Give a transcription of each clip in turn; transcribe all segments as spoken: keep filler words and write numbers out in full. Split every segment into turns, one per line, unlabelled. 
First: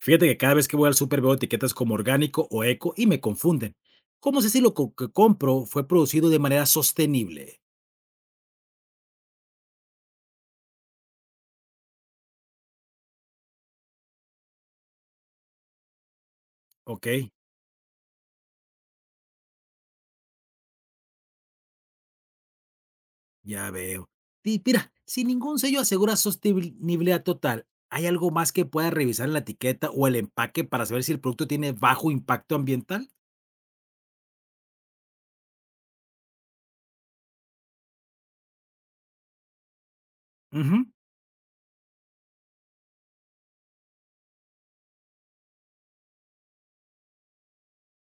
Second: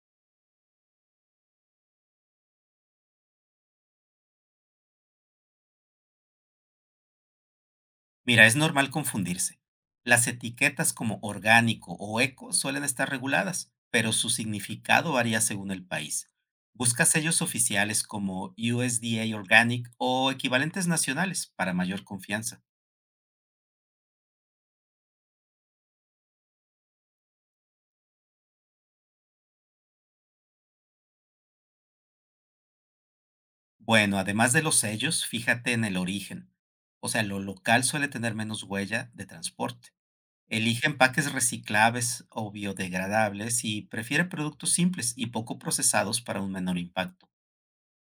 Fíjate que cada vez que voy al súper veo etiquetas como orgánico o eco y me confunden. ¿Cómo sé si lo co- que compro fue producido de manera sostenible?
Mira, es normal confundirse. Las etiquetas como orgánico o eco suelen estar reguladas, pero su significado varía según el país. Busca
Ok,
sellos oficiales como U S D A Organic o equivalentes nacionales para mayor confianza.
ya veo. Y mira, si ningún sello asegura sostenibilidad total, ¿hay algo más que pueda revisar en la etiqueta o el empaque para saber si el producto tiene bajo impacto ambiental?
Bueno, además de los sellos, fíjate en el origen. O sea, lo local suele tener menos huella de transporte. Elige
Ujú.
empaques reciclables o biodegradables y prefiere productos simples y poco procesados para un menor impacto.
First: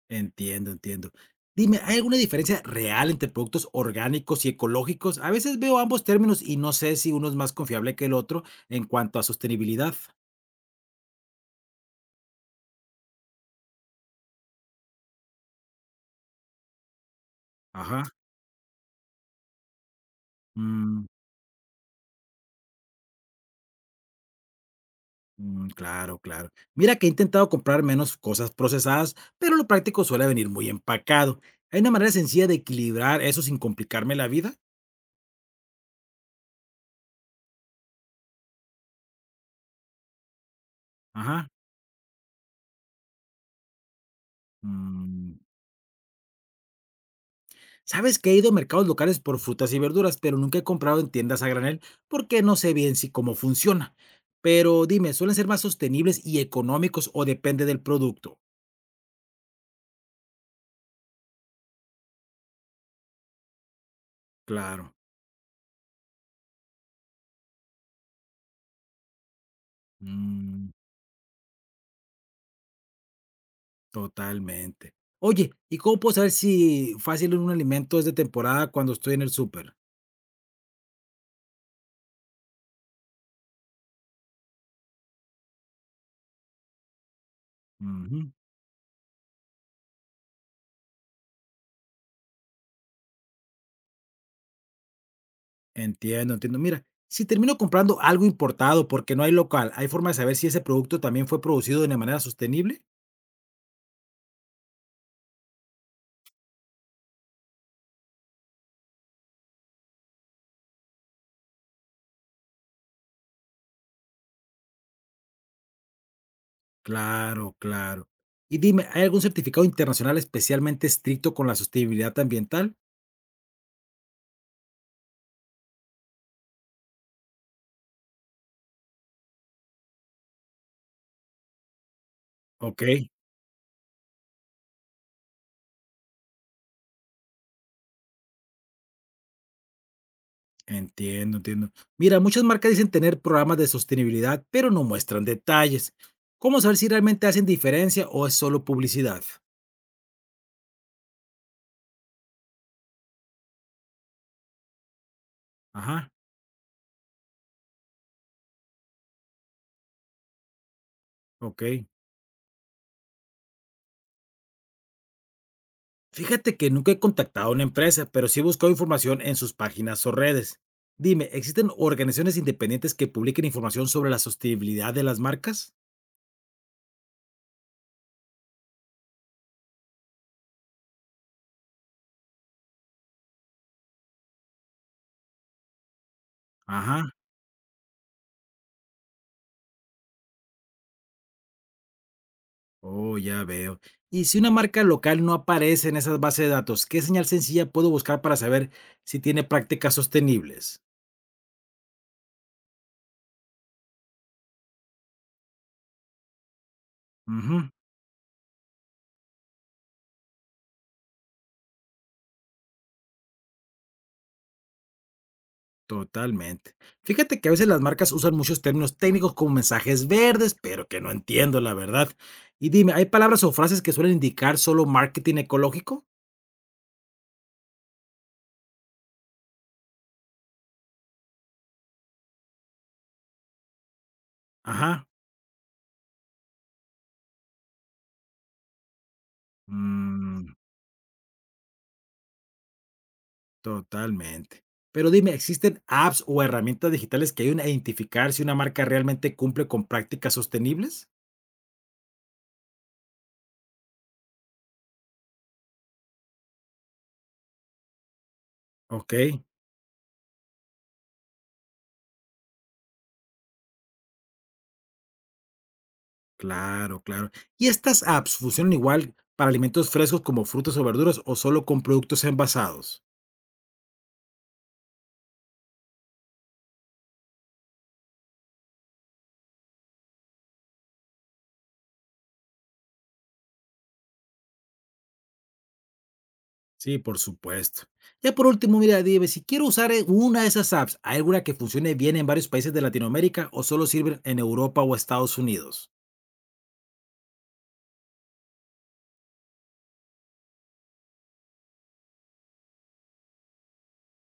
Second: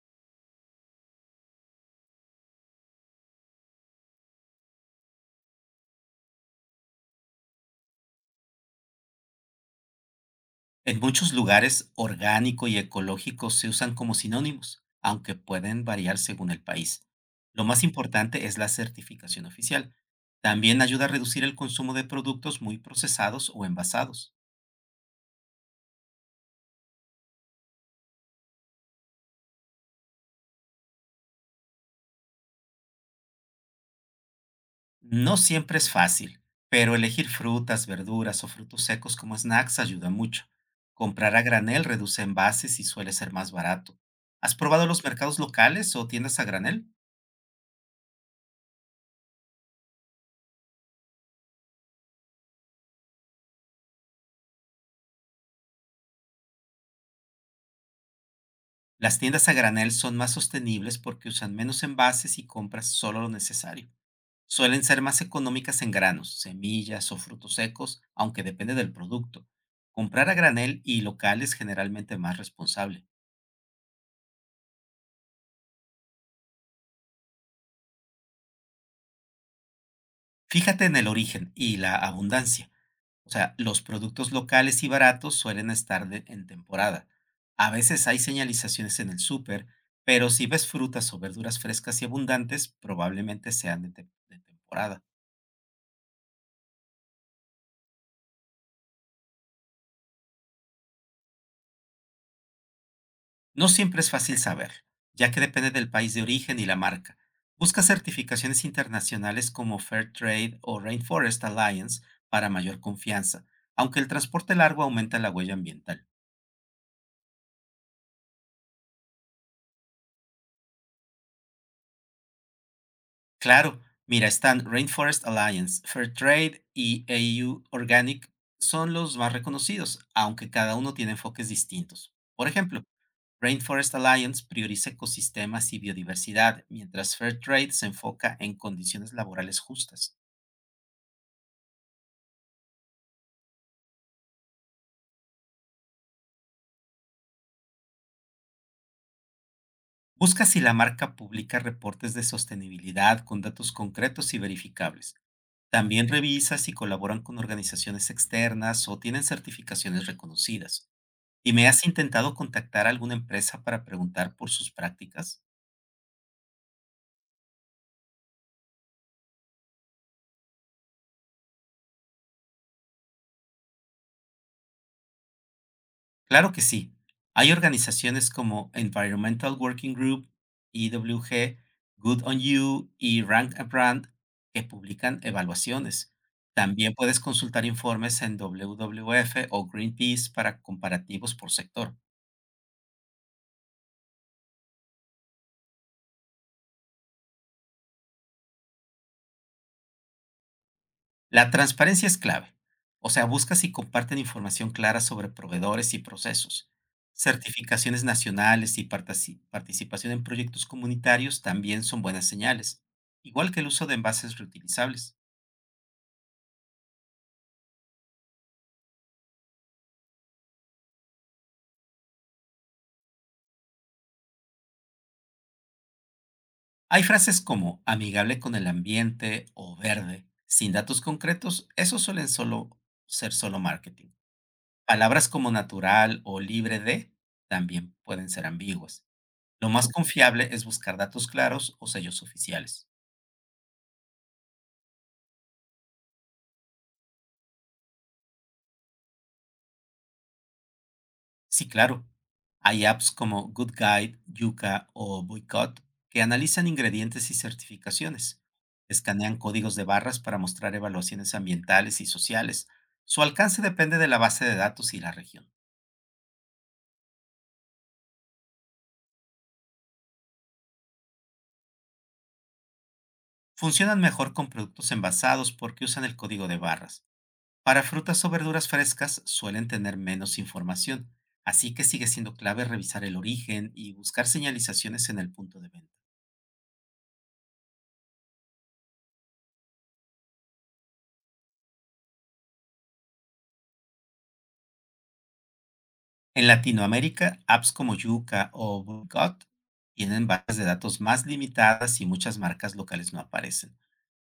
Entiendo, entiendo. Dime, ¿hay alguna diferencia real entre productos orgánicos y ecológicos? A veces veo ambos términos y no sé si uno es más confiable que el otro en cuanto a sostenibilidad.
En muchos lugares, orgánico y ecológico se usan como sinónimos, aunque pueden variar según el país. Lo más
Ajá.
importante es la certificación oficial. También ayuda
Mm,
a reducir el consumo de productos muy procesados o envasados.
mm, claro, claro. Mira que he intentado comprar menos cosas procesadas, pero lo práctico suele venir muy empacado. ¿Hay una manera sencilla de equilibrar eso sin complicarme la vida?
No siempre es fácil, pero elegir frutas, verduras o frutos secos como snacks ayuda mucho. Comprar a
Ajá.
granel reduce envases y suele ser más barato. ¿Has probado los mercados
Mm.
locales o tiendas a granel?
Sabes que he ido a mercados locales por frutas y verduras, pero nunca he comprado en tiendas a granel porque no sé bien si cómo funciona. Pero dime, ¿suelen ser más sostenibles y económicos o depende del producto?
Las tiendas a granel son más sostenibles porque usan menos envases y compras solo lo necesario. Suelen
Claro.
ser más económicas en granos, semillas o frutos secos, aunque depende del producto. Comprar a
Mm.
granel y local es generalmente más responsable.
Totalmente. Oye, ¿y cómo puedo saber si fácil un alimento es de temporada cuando estoy en el súper?
Fíjate en el origen y la abundancia. O sea, los productos locales y baratos suelen estar de- en temporada. A veces hay
Ujú.
señalizaciones en el súper, pero si ves frutas o verduras frescas y abundantes, probablemente sean de te- de temporada.
Entiendo, entiendo. Mira, si termino comprando algo importado porque no hay local, ¿hay forma de saber si ese producto también fue producido de una manera sostenible?
No siempre es fácil saberlo, ya que depende del país de origen y la marca. Busca certificaciones internacionales como Fairtrade o Rainforest Alliance para mayor confianza, aunque el transporte largo aumenta la huella ambiental.
Claro, claro. Y dime, ¿hay algún certificado internacional especialmente estricto con la sostenibilidad ambiental?
Claro, mira, están Rainforest Alliance, Fairtrade y A U Organic son los más reconocidos, aunque cada uno tiene enfoques distintos. Por
Ok,
ejemplo, Rainforest Alliance prioriza ecosistemas y biodiversidad, mientras Fairtrade se enfoca en condiciones laborales justas.
entiendo, entiendo. Mira, muchas marcas dicen tener programas de sostenibilidad, pero no muestran detalles. ¿Cómo saber si realmente hacen diferencia o es solo publicidad?
Busca si la marca publica reportes de sostenibilidad con datos concretos y verificables. También
Ajá,
revisa si colaboran con organizaciones externas o tienen certificaciones reconocidas. ¿Y me has
okey.
intentado contactar a alguna empresa para preguntar por sus prácticas?
Fíjate que nunca he contactado a una empresa, pero sí he buscado información en sus páginas o redes. Dime, ¿existen organizaciones independientes que publiquen información sobre la sostenibilidad de las marcas?
Claro que sí. Hay organizaciones como Environmental Working Group, E W G, Good on You y Rank a Brand que publican evaluaciones. También
Ajá,
puedes consultar informes en W W F o Greenpeace para comparativos por sector.
oh, ya veo. Y si una marca local no aparece en esas bases de datos, ¿qué señal sencilla puedo buscar para saber si tiene prácticas sostenibles?
La transparencia es clave. O sea, busca si comparten información clara sobre proveedores y procesos.
Ujú.
Certificaciones nacionales y partaci- participación en proyectos comunitarios también son buenas señales, igual que el uso de envases reutilizables.
Totalmente. Fíjate que a veces las marcas usan muchos términos técnicos como mensajes verdes, pero que no entiendo, la verdad. Y dime, ¿hay palabras o frases que suelen indicar solo marketing ecológico?
Hay frases como amigable con el ambiente o verde, sin datos concretos, esos suelen solo ser solo marketing.
Ajá.
Palabras como natural o libre de también pueden ser ambiguas. Lo más Ok. confiable
Mm,
es buscar datos claros o sellos oficiales.
totalmente. Pero dime, ¿existen apps o herramientas digitales que ayuden a identificar si una marca realmente cumple con prácticas sostenibles?
Sí, claro. Hay apps como Good Guide, Yuka o Boycott que analizan ingredientes y certificaciones.
Ok,
Escanean códigos de barras para mostrar evaluaciones ambientales y sociales. Su alcance depende de la base de datos y la región.
claro, claro. ¿Y estas apps funcionan igual para alimentos frescos como frutas o verduras o solo con productos envasados?
Funcionan mejor con productos envasados porque usan el código de barras. Para frutas o verduras frescas suelen tener menos información, así que sigue siendo clave revisar el origen y buscar señalizaciones en el punto de venta.
Sí, por supuesto. Ya por último, mira, dime, si quiero usar eh, una de esas apps, ¿hay alguna que funcione bien en varios países de Latinoamérica o solo sirven en Europa o Estados Unidos?
En Latinoamérica, apps como Yuca o Bogot tienen bases de datos más limitadas y muchas marcas locales no aparecen.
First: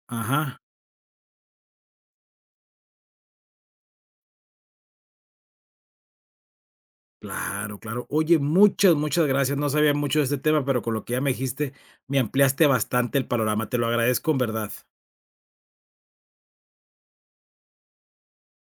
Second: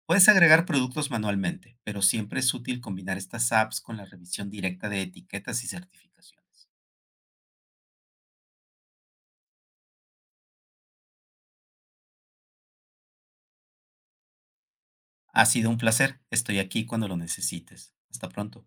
Puedes
Ajá,
agregar productos manualmente, pero siempre es útil combinar estas apps con la revisión directa de etiquetas y certificaciones.
claro, claro. Oye, muchas, muchas gracias. No sabía mucho de este tema, pero con lo que ya me dijiste, me ampliaste bastante el panorama. Te lo agradezco en verdad.
Ha sido un placer. Estoy aquí cuando lo necesites. Hasta pronto.